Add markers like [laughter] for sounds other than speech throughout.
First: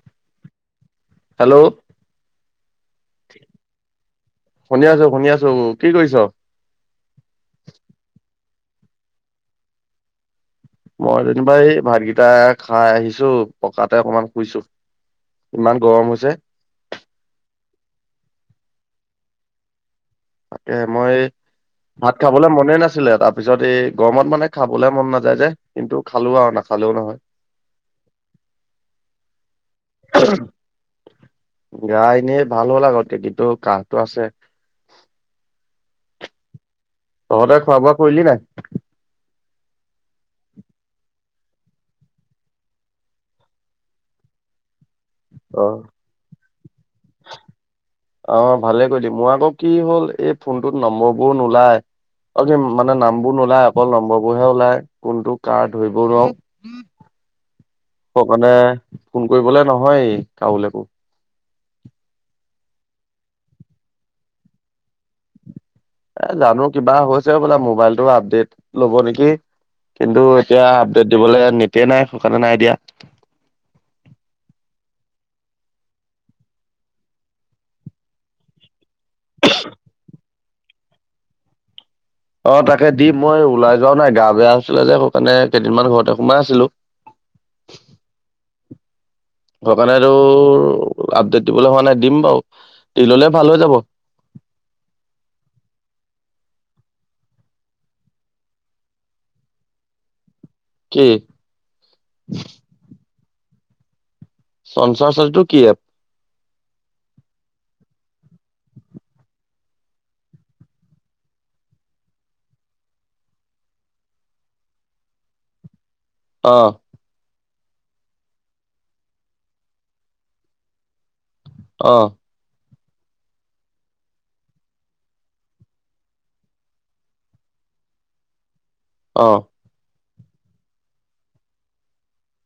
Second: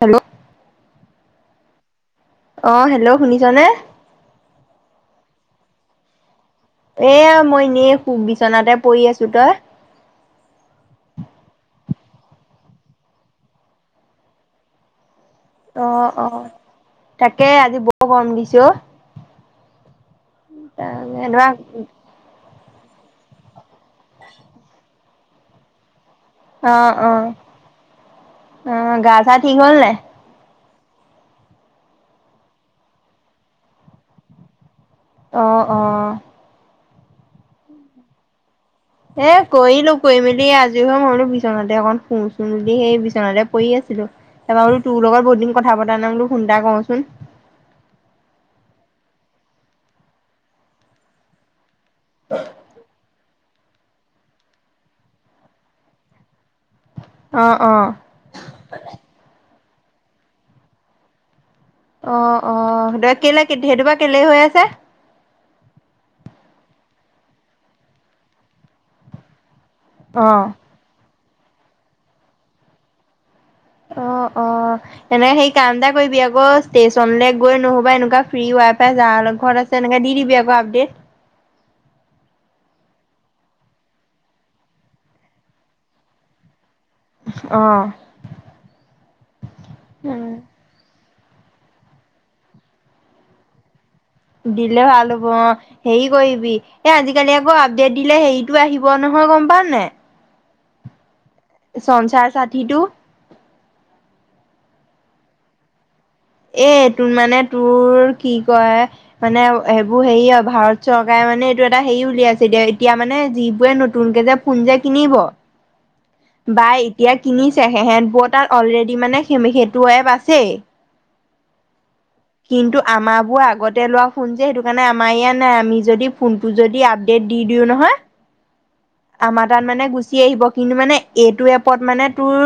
Hello! Hello! অ', hello শুনিছ নে? শুনি আছোঁ, শুনি আছোঁ কি কৰিছ? এয়া মই এনেই খু বিচনাতে পৰি আছোঁ, তই? মই যেনিবা এই ভাতকিটা খাই আহিছোঁ পকাতে অকমান শুইছোঁ। অ', অ', তাকে আজি বৰ গৰম দিছে অ'। তাকে মই এনেকুৱা ভাত খাবলে মনে নাছিলে তাৰ পিছত এই গৰমত মানে খাবলে মন নাযায় যে, কিন্তু খালোঁ আৰু! নাখালেও অ', নহয় অ', অ', গা চা ঠিক হ'ল নাই! গা এনেই ভাল হ'ল আগতে, কিন্তু কাহটো আছে। অ', অ'। তহঁতে খোৱা বোৱা কৰিলি নাই? এ, কৰিলোঁ কৰি মেলি আজৰি হৈ মই বোলো বিচনাতে অকণ শু চোন বুলি সেই বিচনাতে পৰি আছিলোঁ। তাৰপা বোলো তোৰ লগ বহুত দিন অ কথা পতা নাই বোলো ফোনটা কৰোঁ চোন। অ', ভালে কৰিলি, মোৰ আকৌ কি হ'ল এই ফোনটোত নম্বৰবোৰ নোলায়। অ', কি মানে নামবোৰ নোলায়, অকল নম্বৰবোৰ হে ওলাই, কোনটো কাৰ ধৰিব নোৱাৰোঁ। অ', অ'। সৌকাৰণে ফোন কৰিবলে নহয় কাৰোলেকো। অ', অ', [unintelligible] কেলে সেইটো বা কেলে হৈ আছে? এ, জানো কিবা হৈছে হ'বলা মোবাইলটো আপডেট ল'ব নেকি কিন্তু অ এতিয়া দিবলে নেটয়েই নাই, সৌকাৰণে নাই দিয়া। অ', অ', এনেকে সেই কাম এটা কৰিবি আকৌ ষ্টেচনলৈ গৈ নহ'বা এনেকুৱা ফ্ৰী ৱাই ফাই যাৰ ঘৰত আছে, এনেকে দি দিবি আকৌ আপডেট। অ', তাকে দিম মই ওলাই যোৱাও নাই গা বেয়া হৈছিলে যে সৌকাৰণে কেইদিনমান ঘৰতে সোমাই আছিলোঁ। অ'। সৌ কাৰণে উম, তোৰ আপডেট দিবলৈ হোৱা নাই দিম বাৰু দি ল'লে ভাল হৈ যাব। দিলে ভাল হ'ব অ'। হেৰি কৰিবি এ, আজিকালি আকৌ আপডেট দিলে হেৰিটো আহিব নহয় গম পাঅ নাই! কি? সংঞ্চাৰ সাথীটো। সংঞ্চাৰ সাথীটো কি এপ? এ, এইটো মানে তোৰ কি কয় মানে এইবোৰ হেৰিয়ৰ, ভাৰত চৰকাৰে মানে এইটো এটা হেৰি উলিয়াইছে এতিয়া, এতিয়া মানে যিবোৰে নতুনকে যে ফোন যে কিনিব, অ বা এতিয়া কিনিছে সেহেতবোৰৰ তাত অলৰেডি মানে সেইটো এপ আছেই। অ'। কিন্তু আমাৰবোৰ আগতে লোৱা ফোন যে সেইটো কাৰণে আমাৰ ইয়াত নাই, আমি যদি ফোন টো যদি আপডেট দি দিওঁ নহয় অ আমাৰ তাত মানে গুচি আহিব, কিন্তু মানে এইটো এপত মানে তোৰ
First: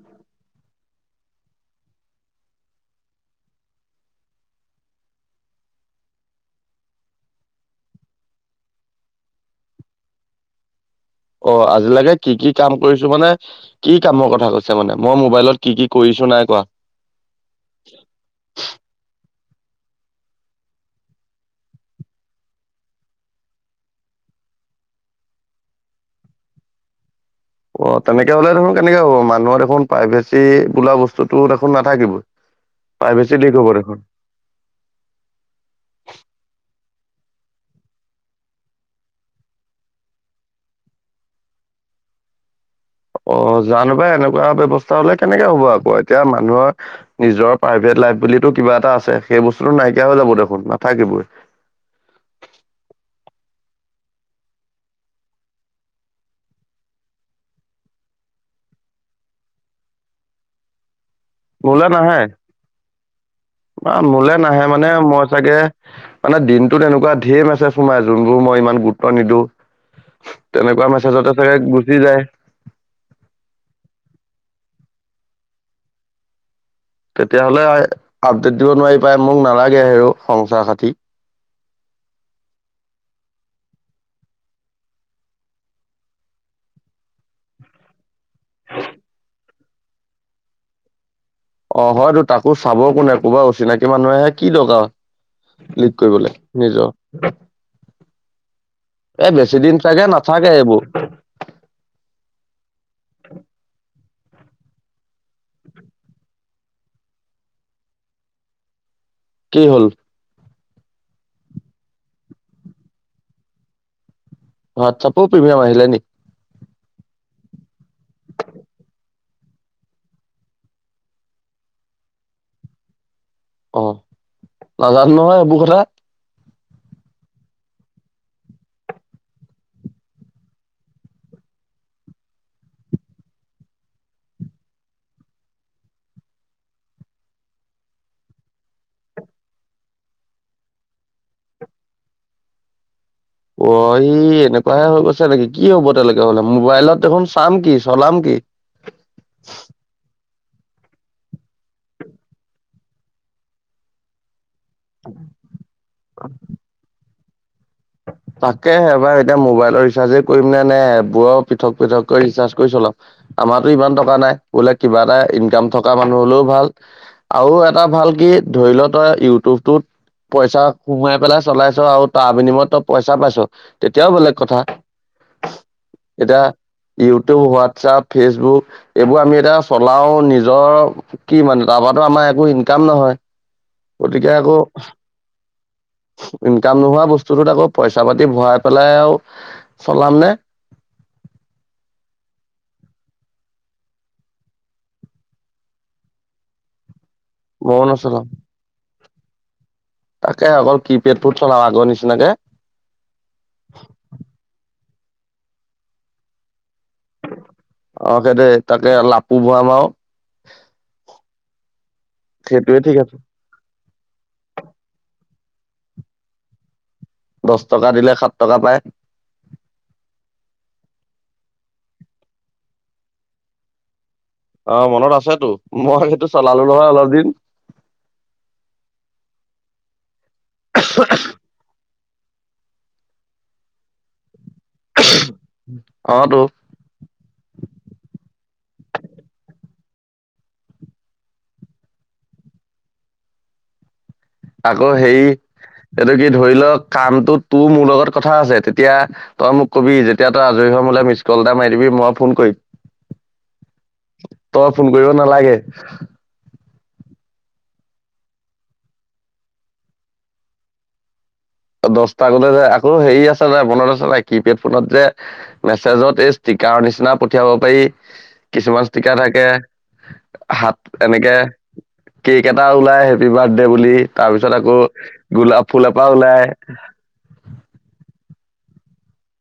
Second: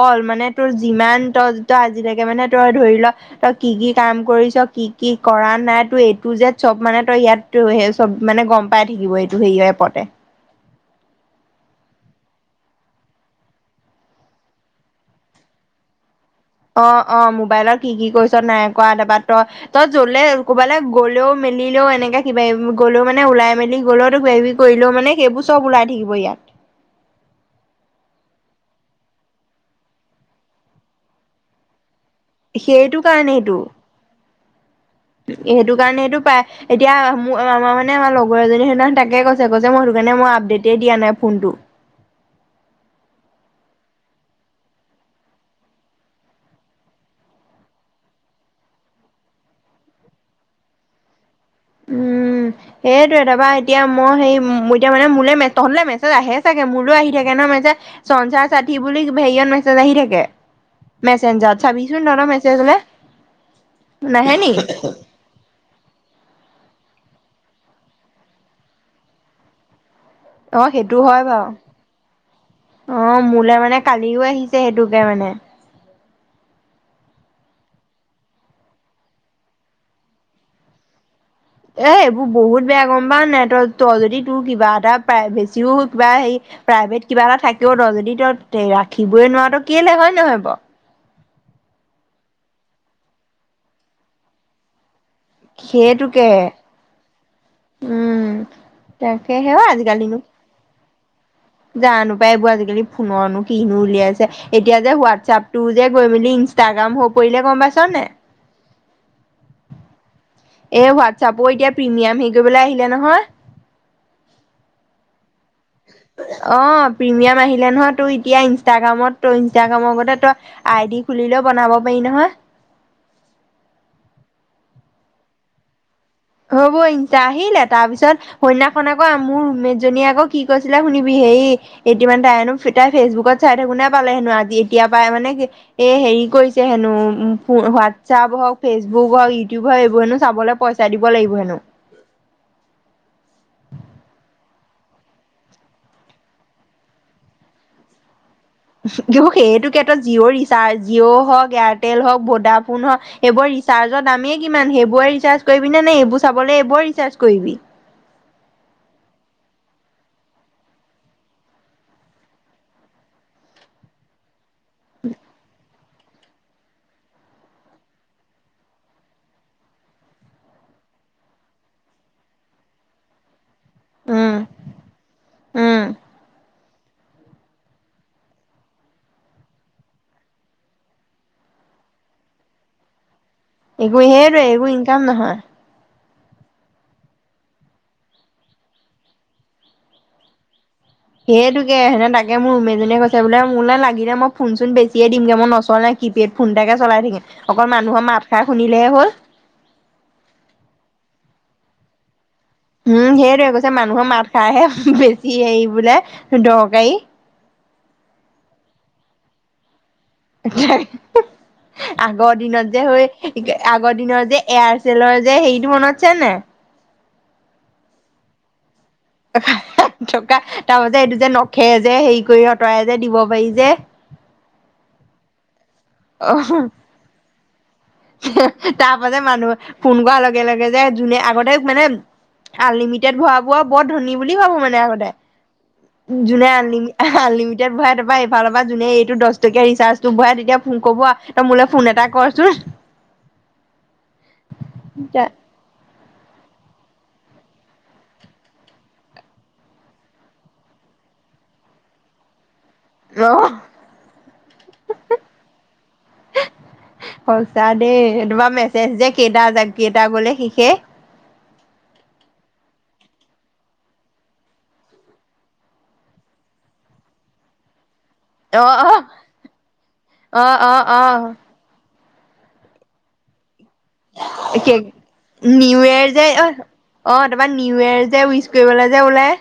অল মানে তোৰ যিমান ত' তই আজিলেকে মানে তোৰ ধৰি ল তই কি, কি কাম কৰিছ কি, কি কৰা নাই তোৰ এ, টো জেদ চব মানে তই ইয়াত টো সেই চব মানে গম পাই থাকিব এইটো হেৰিয় এপতে। অ', আজিলৈকে কি, কি কাম কৰিছোঁ মানে কি কামৰ কথা কৈছে মানে মই মোবাইলত কি, কি কৰিছোঁ নাই কৰা! অ', অ', মোবাইলত কি, কি কৰিছ নাই কৰা তাৰপা তই তই য'লে ক'বালে গ'লেও মেলিলেও এনেকে কিবা গ'লেও মানে ওলাই মেলি গ'লেও তোক কৰিলেও মানে সেইবোৰ চব ওলাই থাকিব ইয়াত। অ', তেনেকে হ'লে দেখোন কেনেকে হ'ব, মানুহৰ দেখোন প্ৰাইভেচী বোলা বস্তুতো দেখোন নাথাকিবই। সেইটো প্ৰাইভেচী কাৰণেইটো লিক হ'ব দেখোন! সেইটো কাৰণে সেইটো পায় এতিয়া মোৰ মমাৰ মানে আমাৰ লগৰ এজনী সেইদিনাহ তাকে কৈছে কৈছে মই সেইটো কাৰণে মই আপডেট দিয়া নাই ফোনটো। অ' জানোবা এনেকুৱা ব্যৱস্থা হলে কেনেকে হ'ব আকৌ এতিয়া মানুহৰ নিজৰ প্ৰাইভেট লাইফ বো কিবা এটা আছে সেই বস্তুতটো নাইকিয়া হৈ যাব দেখোন নাথাকিবই। উম', সেইটোৱে তাৰপা এতিয়া মই সেই এতিয়া মানে মোলৈে তহঁলে মেছেজ আহে চাগে মোলৈ আহি থাকে ন মেছেজ চঞ্চাৰ চাঠি বুলি হেৰিয়ত মেছেজ আহি থাকে। মেছে্জত মোলে চাবিচোন নাহে ন মেছেজলে বা মোলে নাহে নেকি? মানে মই চাগে মানে দিনটোত এনেকুৱা ধঢেৰম আছে সোমাই যোনবোৰ মই ইমান গুৰুত্ব নিদিওঁ। অ তেনেকুৱা সেইটো হয় মেছেজতে বাৰু চাগে গুচি যায়। অ' মোলৈ মানে কালিও আহিছে সেইটোকে মানে। তেতিয়াাহ'লে আপডেট দিব নোৱাৰি পাই মোক নালাগে হে সংচাৰ খাতি। এ' এইবোৰ বহুত বেয়া গম পাৱ নাই তই তই যদি তোৰ কিবা এটা বেছিও কিবা হেৰি প্ৰাইভেট কিবা এটা থাকেও ৰ যদি ত ৰাখিবই নোৱাৰ তটো কেলে হয় নহয় বাৰ। অ' হয়তো তাকো চাব কোনে কোবা অচিনাকি মানুহেহে কি দৰকাৰ লিক সেইটোকে কৰিবলৈ নিজৰ। উম তাকে এই সেৱা বেছি দিন চাগে নাথাকে এইবোৰ জান নোাপায় এইবোৰ আজিকালি ফোনৰনো কিনো উলিয়াইছে এতিয়া যে হোৱাটছপ টো যে গৈ মেলি ইষ্টাগ্ৰাম হৈ পৰিলে গম পাইছ নে? কি হ'ল? এ হোৱাটছআপো এতিয়া প্ৰিমিয়াম হেৰি কৰিবলৈ আহিলে নহয়। ৱাটচাপোৰ প্ৰিমিয়ম আহিলে? অ প্ৰিমিয়াম আহিলে নহয় তোৰ এতিয়া ইনষ্টাগ্ৰামত তই ইনষ্টাগ্ৰামৰতে তই। আই দি খুলিলেও বনাব পাৰি নহয়। অ নাজানো নহয় এইবোৰ কথা। হ'ব ইা আহিলে তাৰপিছত। কইন্যখন আকৌ মোৰ ৰোমমেত জনীয়ে আকৌ কি কৈছিলে শুনিবি হেই। এতিয়া মানে তাইনো তাই ফেচবুকত চাই থাকো নে পালে হেনো আজি এতিয়া পাই মানে। এ হেৰি কৰিছে হেনো উ হোৱাটছআপ হওক ফেচবুক হওক ইউটিউব হওক এইবোৰ হেনো চাবলৈ পই। চাই দিব লাগিব হেনো। অহি এনেকুৱাহে হৈ গৈছে নেকি কি হব তেনেকে হলে মোবাইলত দেখোন চাম কি? চলাম কি? কিন্তু সেইটো ক্ষেত্ৰত জিঅ' ৰিচাৰ্জ জিঅ' হওক এয়াৰটেল হওক ভোডাফোন হওক। সেইবোৰ ৰিচাৰ্জৰ দামেই কিমান সেইবোৰে ৰিচাৰ্জ কৰিবি নে এইবোৰ চাবলৈ এইবোৰ ৰিচাৰ্জ কৰিবি? তাকেে এবাৰ এতিয়া মোবাইলৰ ৰিচাৰ্জে কৰিম নে নে এপবোৰৰ পৃথক পৃথক কৰি ৰিচাৰ্জ কৰি চলাম? আমাৰো ইমান টকা নাই বোলে কিবা এটা ইনকাম থকা মানুহ হলেও ভাল। আৰু এটা ভাল কি ধৰি ল তই ইউটিউবটোত। পইচা সোমাই পেলাই চলাইছো আৰু তাৰ বিনিময়ত। পইচা পাইছো তেতিয়াও উম বেলেগ কথা উম এতিয়া। ইউটিউব হোৱাটছআপ ফেচবুক এইবোৰ আমি এতিয়া চলাওঁ নিজৰ। কি মানহ তাৰপৰা আমাৰ একো ইনকাম নহয়। একো গতিকে সেইটোৱে আকৌ একো ইনকাম নহয় ইনকাম নোহোৱা বস্তুটোত আকৌ। পইচা পাতি ভৰাই পেলাই আৰুও চলাম নে। সেইটোকে সেনে তাকে মোৰ ৰোমমেট জনীয়ে কৈছে বোলে মোৰ নে লাগিলে মই ফোন চোন বেছিয়ে দিমগে মই নচ নাই। কিপেড ফোন এটাকো চলাই থাকে অকল ময়ো মানুহৰ নচলাম মাত খাৰ শুিনিলেহে হ'ল। তাকে অকল কি পেডবোৰ চলাও আগৰ নিচিনাকে। উম সেইটোৱে কৈছে মানুহৰ মাত খাৰহে বেছি হে বোলে দৰকাৰী। অ সেইটোৱে তাকে লাপু ভৰাম আৰু আগৰ দিনত সেইটোৱে যে ঠিক হৈ। আছে আগৰ দিনৰ যে এয়াৰচেলৰ যে হেৰিটো মনত আছেনে নে নাই? দহ টকা দিলে সাত টকা পায়। [inaudible] থকা তাৰপাছ এইটো যে নখে যে হেৰি কৰি আঁতৰাই যে দিব পাৰি যে? অ', মনত আছেতো মই সেইটো অ চলালো নহয় অলপ দিন। তাৰ পাছ মানুহ ফোন কৰাৰ লগে লগে যে যোনে আগতে মানে আনলিমিটেড ভৰাবোৰ বৰ ধনী বুলি ভাবো মানে আগতে অ তো যোনে আনলিমি আনলিমিেড ভৰাই তাৰপা এইফালৰ পৰা যোনে এইটো দহ টকীয়া ৰিচাৰ্জটো ভৰাই তেতিয়া কৰিব আৰু। তই মোলে ফোন এটা কৰচোন। আকৌ হেৰি এইটো কি ধৰি লওঁক কামটো তোৰ মোৰ লগত কথা আছে তেতিয়া তই মোক কবি যেতিয়া তই আজৰি হৈ মোলে মিছ কল এটা মাৰি দিবি মই ফোন কৰিম। অ তই ফোন কৰিব নালাগে। সঁচা দেই তোমাৰ মেছেজ যে কেইটা কেইটা গ'লে শেষে। দহটা গ'লে যে আকৌ হেৰি আছে নাই মনত আছে নে নাই কিপেড ফোনত যে মেছেজত এই ষ্টিকাৰৰ নিচিনা পঠিয়াব পাৰি। অ কিছুমান অ ষ্টিকাৰ থাকে অ অ হাত অ এনেকে। কেক এটা ওলাই হেপি বাৰ্থডে বুলি তাৰ পিছত আকৌ গোলাপ নিউ ফুল ইয়েৰ এপাহ যে ওলাই। অ', তাৰপা নিউ ইয়েৰ যে উইচ কৰিবলে যে ওলাই।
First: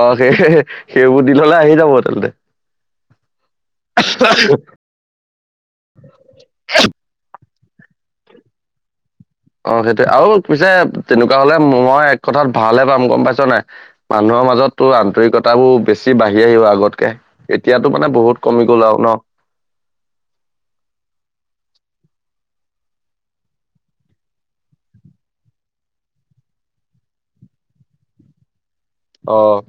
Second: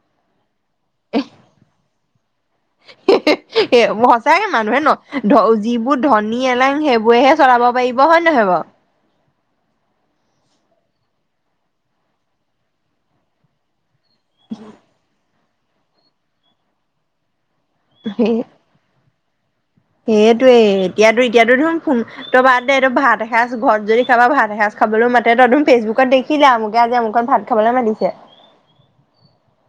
অ', সেই সেইবোৰ দিনলে আহি যাব তেন্তে। [unintelligible] এ সঁচাকে মানুহে ন ধ যিবোৰ ধনী এলং সেইবোৰেহে চলাব পাৰিব হয় নহয় বাৰু। অ', সেইটোৱে আৰু পিছে তেনেকুৱা হ'লে মই এক কথাত ভালহে পাম গম পাইছ নাই? মানুহৰ মাজতো আন্তৰিকতাবোৰ বেছি বাঢ়ি আহিব আগতকে। এতিয়াতো মানে সেই বহুত কমি গ'ল আৰু ন। সেইটোৱে এতিয়াতো এতিয়াতো চোন ত' বাদ দে এইদটো ভাত এসাঁজ ঘৰত যদি খাবা ভাত এসাঁজ খাবলৈ মাতে তই ফেচবুকত দেখি খিলি আৰু এয়া যে অমুকত ভাত খাবলৈ মাতিছে। অ'।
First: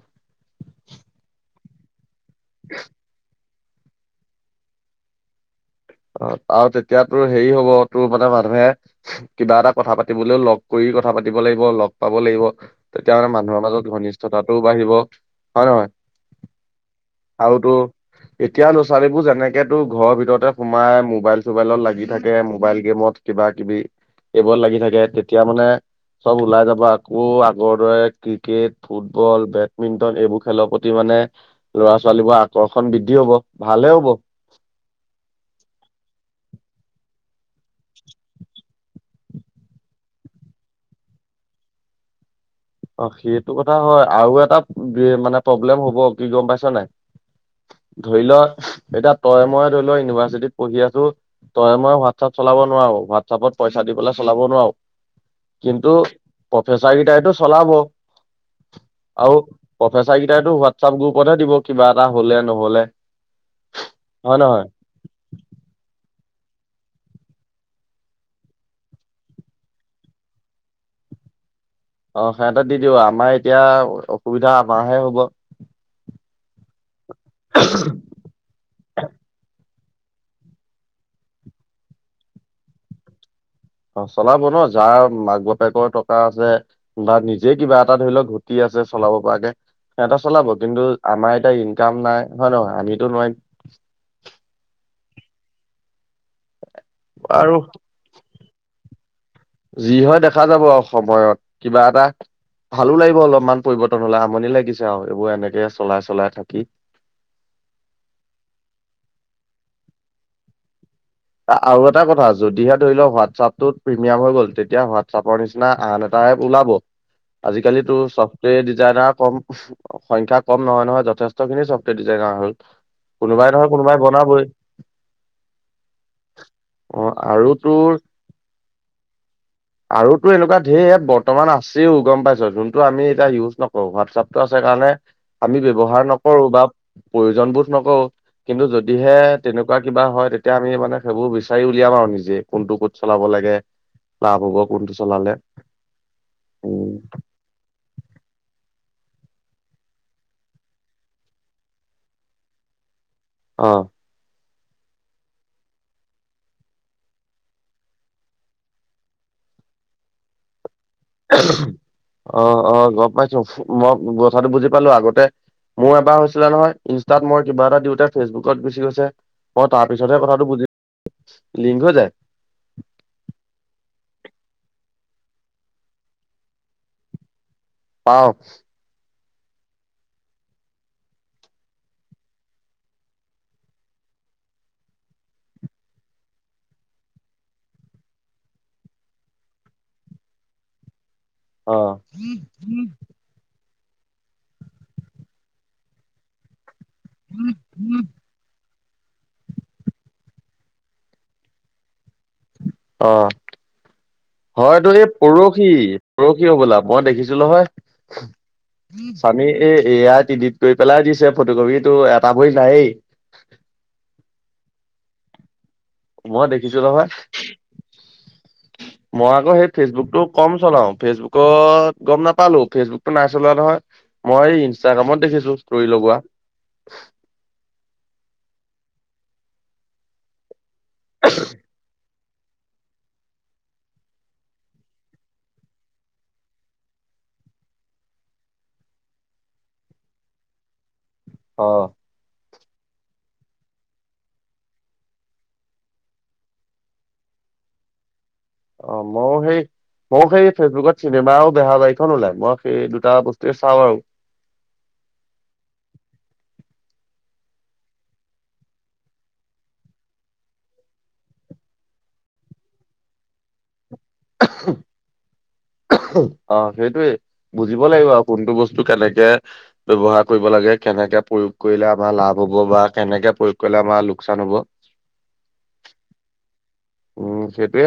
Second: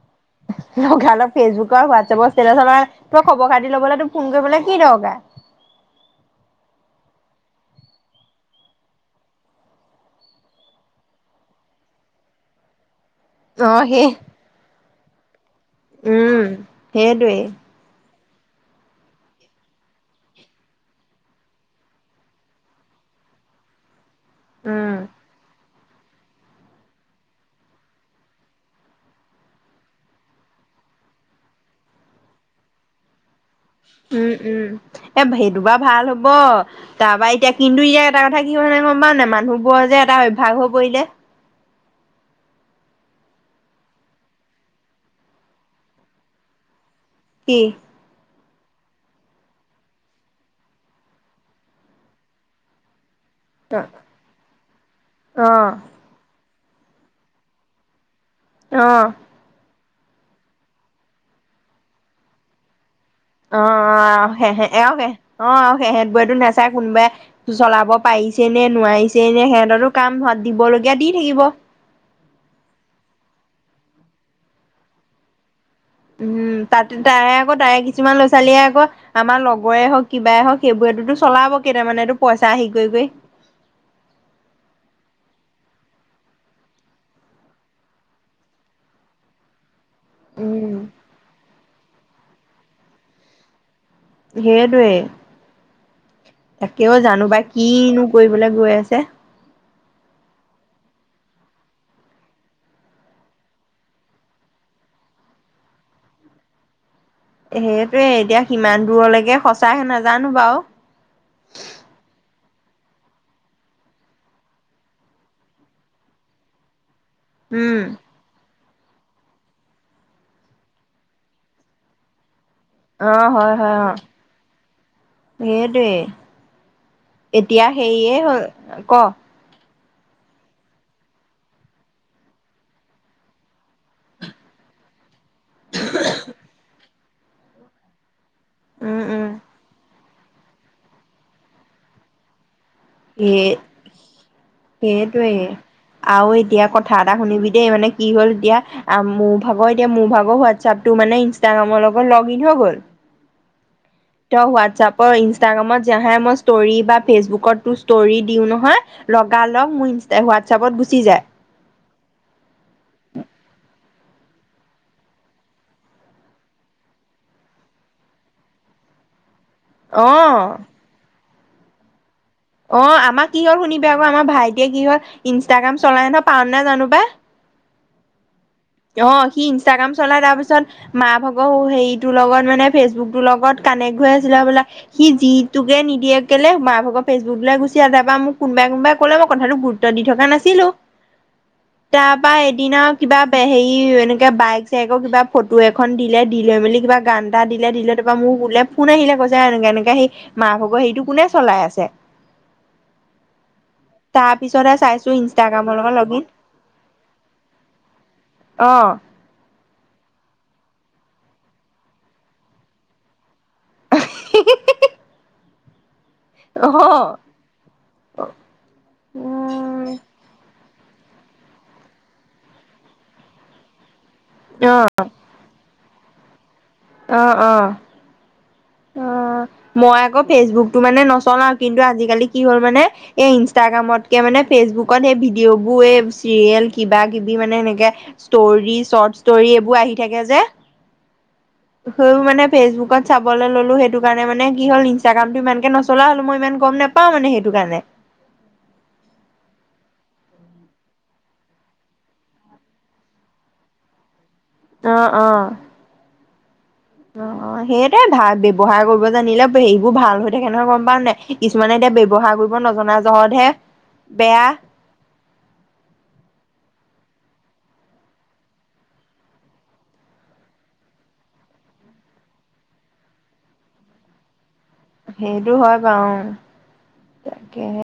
লগা ফেচবুকৰ হোৱাটছএপৰ ষ্টেতাচৰত আৰু খবৰ খাতি ল'বলৈ তোৰ ফোন কৰিবলে কি দৰকা। অ', আৰু তেতিয়া তোৰ হেৰি হ'ব তোৰ মানে মানুহে কিবা এটা কথা পাতিবলৈও লগ কৰি কথা পাতিব লাগিব লগ পাব লাগিব। তেতিয়া মানে মানুহৰ অ মাজত সেই ঘনিষ্ঠতাটোও বাঢ়িব। হয় নহয় উম সেইটোৱে আৰুতো এতিয়া ল'ৰা ছোৱালীবোৰ যেনেকে তোৰ ঘৰৰ ভিতৰতে সোমাই মোবাইল চোবাইলত লাগি থাকে মোবাইল গেমত কিবা কিবি। এইবোৰ লাগি উম থাকে তেতিয়া মানে চব ওলাই যাব আকৌ আগৰ দৰে ক্ৰিকেট ফুটবল বেডমিন্টন এইবোৰ খেলৰ প্ৰতি মানে ল'ৰা ছোৱালীবোৰ আকৰ্ষণ বৃদ্ধি হ'ব ভালে হ'ব। উম উম, এ সেইটো বাৰু ভাল হ'ব তাৰপা এতিয়া কিন্তু ইয়াৰ এটা কথা কি হয়ে গম পাওঁ নে মানুহবোৰৰ যে এটা অভ্যাস হৈ পৰিলে। অ', সেইটো কথা হয় আৰু এটা মানে প্ৰব্লেম হ'ব কি গম পাইছ নাই? কি? ধৰি ল এতিয়া তই মই ধৰি ল ইউনিভাৰ্চিটিত পঢ়ি আছো। তই মই হোৱাটছআপ চলাব নোৱাৰোৱা। হিচাপত অ পইচা দি পেলাই চলাব নোৱাৰো। অ কিন্তু প্ৰফেচাৰ কেইটাইতো চলাব। অ'। আৰু প্ৰফেচাৰ কেইটাইো হোৱাটছাপ গ্ৰুপতহে দিব কিবা এটা হ'লে নহ'লে। অ', হয় নহয় অ', অ', সেহেঁত বোৰেতো নাচায় কোনোবাই চলাব পাৰিছে নে নোৱাৰিছেই নে সিহঁতো কাম দিবলগীয়া দি থাকিব। অ', সিহঁতে দি দিব আমাৰ এতিয়া অসুবিধা আমাৰ হে হ'ব। উম, তাতে তাৰে আকৌ তাৰে কিছুমান ল'ৰা ছোৱালীয়ে আকৌ আমাৰ লগ বৰে হওঁক কিবাই হওঁক সেইবোৰেতো চলাব কেইটা মানেতো পইচা হেৰি কৰি কৰি। অ', চলাব ন যাৰ মাক বাপেকৰ টকা আছে। নিজে কিবা এটা ধৰি লওঁক ঘটি আছে চলাব পৰাকে। সেহঁতে চলাব উম কিন্তু আমাৰ এতিয়া ইনকাম নাই হয় নে নহয় আমিতো নোৱাৰিম। সেইটোৱে। তাকেও জানো বা আৰু কিনো কৰিবলৈ গৈ আছে। যি হয় দেখা যাব আৰু সময়ত কিবা এটা ভালো লাগিব অলপমান পৰিৱৰ্তন হ'লে আমনি লাগিছে আৰু এইবোৰ এনেকে চলাই চলাই থাকি। সেইটোয়ে এতিয়া কিমান দূৰলৈকে সঁচা হয় নাজানো বাৰু। আৰু এটা কথা যদিহে ধৰি লওঁক হোৱাটছআপটোত প্ৰিমিয়াম হৈ গ'ল তেতিয়া হোৱাটছআপৰ নিচিনা আন এটা এপ ওলাব। [inaudible] আজিকালিতো চব সেই ডিজাইনাৰ কম সংখ্যা কম নহয় নহয় যথেষ্টখিনি চফ্টওৱেৰ ডিজাইনাৰ হ'ল। কোনোবাই নহয় কোনোবাই বনাবই। সেইটোৱেই অ আৰু এতিয়া তোৰ সেয়ে হ'ল ক'। আৰুতো এনেকুৱা ধেৰ এপ বৰ্তমান আছেও গম পাইছ। যোনটো আমি এতিয়া ইউজ নক অ', হোৱাটছপটো আছে কাৰণে আমি ব্যৱহাৰ নকৰো বা প্ৰয়োজন বোধ নকৰো। কিন্তু উম যদিহে উম তেনেকুৱা কিবা হয় তেতিয়া আমি মানে সেইবোৰ বিচাৰি উলিয়াম আৰু নিজে কোনটো চলাব সেই লাগে। লাভ হ'ব। কোনটো চলালে সেইটোৱে আৰু এতিয়া উম কথা এটা শুনিবি দেই মানে কি হ'ল এতিয়া মোৰ ভাগৰ এতিয়া মোৰ ভাগৰ হোৱাটছআপটো মানে ইনষ্টাগ্ৰামৰ লগত লগ ইন হৈ গ'ল। অ'। তেওঁ হোৱাটছআপৰ ইনষ্টাগ্ৰামত যোহে মই ষ্টৰি বা ফেচবুকতো ষ্টৰি দিওঁ নহয়। লগাল লগ মোৰ ইনচ হোৱাটছআপত গুচি যায়। অ', অ', গম পাইছো মই কথাটো বুজি পালো আগতে মোৰ এবাৰ হৈছিলে নহয় ইনষ্টাত মই কিবা এটা দিওঁতে ফেচবুকত গুচি গৈছে। অ', তাৰ পিছতহে কথাটো অ বুজি লিংক হৈ যায়। অ', আমাৰ কি হ'ল শুনিবি আকৌ আমাৰ ভাইটিয়ে কি হ'ল ইনষ্টাগ্ৰাম চলাই নহয় পাওঁ নে জানো প্ৰায়। পাওঁ। অ', সি ইনষ্টাগ্ৰাম চলাই তাৰ পিছত মা ভাগৰ হেৰিটোৰ লগত মানে ফেচবুকটোৰ লগত কানেক্ট হৈ আছিলে হ'বলা। সি যিটোকে নিদিয়ে কেলে মা ভাগৰ ফেচবুক লৈ গুচি আহে। তাৰপৰা মোক কোনোবাই কোনোবাই ক'লে মই কথাটো গুৰু দি থকা নাছিলো। অ তাৰ পৰা এদিনা কিবা হেৰি এনেকে বাইক চাইকৰ কিবা ফটো এখন দিলে দি লৈ মেলি কিবা গান এটা দিলে দিলে তাৰপ পৰা মোৰ বোলে ফোন আহিলে কৈছে এনেকে এনেকে সি মা ভাগৰ সেইটো কোনে চলাই আছে? অ', তাৰ পিছতহে হয়তো এই চাইছো পৰহি ইনষ্টাগ্ৰামৰ লগত লগ ইন পৰ হি হ'ব'লা মই দেখিছো নহয়। অ চাবি এই এয়া ই এডিট কৰি পেলাই দিছে ফটো কপি সেইটো এটা ভৰি নাইয়ে। [inaudible] মই অ দেখিছো নহয়। মই আকৌ সেই উম, ফেচবুকটো কম চলাও ফেচবুকত গম নাপালো ফেচবুকত নাই চলোৱা নহয়। মই অ ইনষ্টাগ্ৰামত দেখিছো ষ্টৰি লগোৱা। অ', অ'। অ', মই আকৌ ফেচবুকতটো মানে নচলাও কিন্তু আজিকালি কি হ'ল মানে এই ইনষ্টাগ্ৰামতকে মানে ফেচবুকত এই ভিডিঅ'বোৰ এই চিৰিয়েল কিবা কিবি মানে সেনেকে ষ্টৰী চৰ্ট ষ্টৰি এইবোৰ আহি থাকে যে। অ মানে ফেচবুকত চাব চাবলৈ ল'লো সেইটো কাৰণে মানে কি হ'ল ইনষ্টাগ্ৰামটো ইমানকে নচলোৱা হ'লো মই ইমান গম নাপাওঁ মানে সেইটো কাৰণে। অ ময় সেই মোৰ সেই ফেচবুকত চিনেমাও বেহা বাৰীখন ওলাই মই সেই দুটা বস্তুৱে চাওঁ আৰু অঁহ অহ অ সেইয়টাই ভা ব্যয়ৱহাৰ কৰিব জানিলে সেইবোৰ ভাল হৈ থাকে নহয় গম পাও নে নাই কিছুমানে এতিয়া ব্যৱহাৰ কৰিব নজনা জহতহে বেয়া অ সেইটোোৱে বুজিব লাগিব আৰু কোনটো বস্তু কেনেকে ব্যৱহাৰ কৰিব লাগে কেনেকে প্ৰয়োগ কৰিলে আমাৰ লাভ হ'ব বা কেনেকে প্ৰয়োগ কৰিলে আমাৰ লোকচান হব সেইটো হয় বাৰু উম সেইটোৱে তাকেহে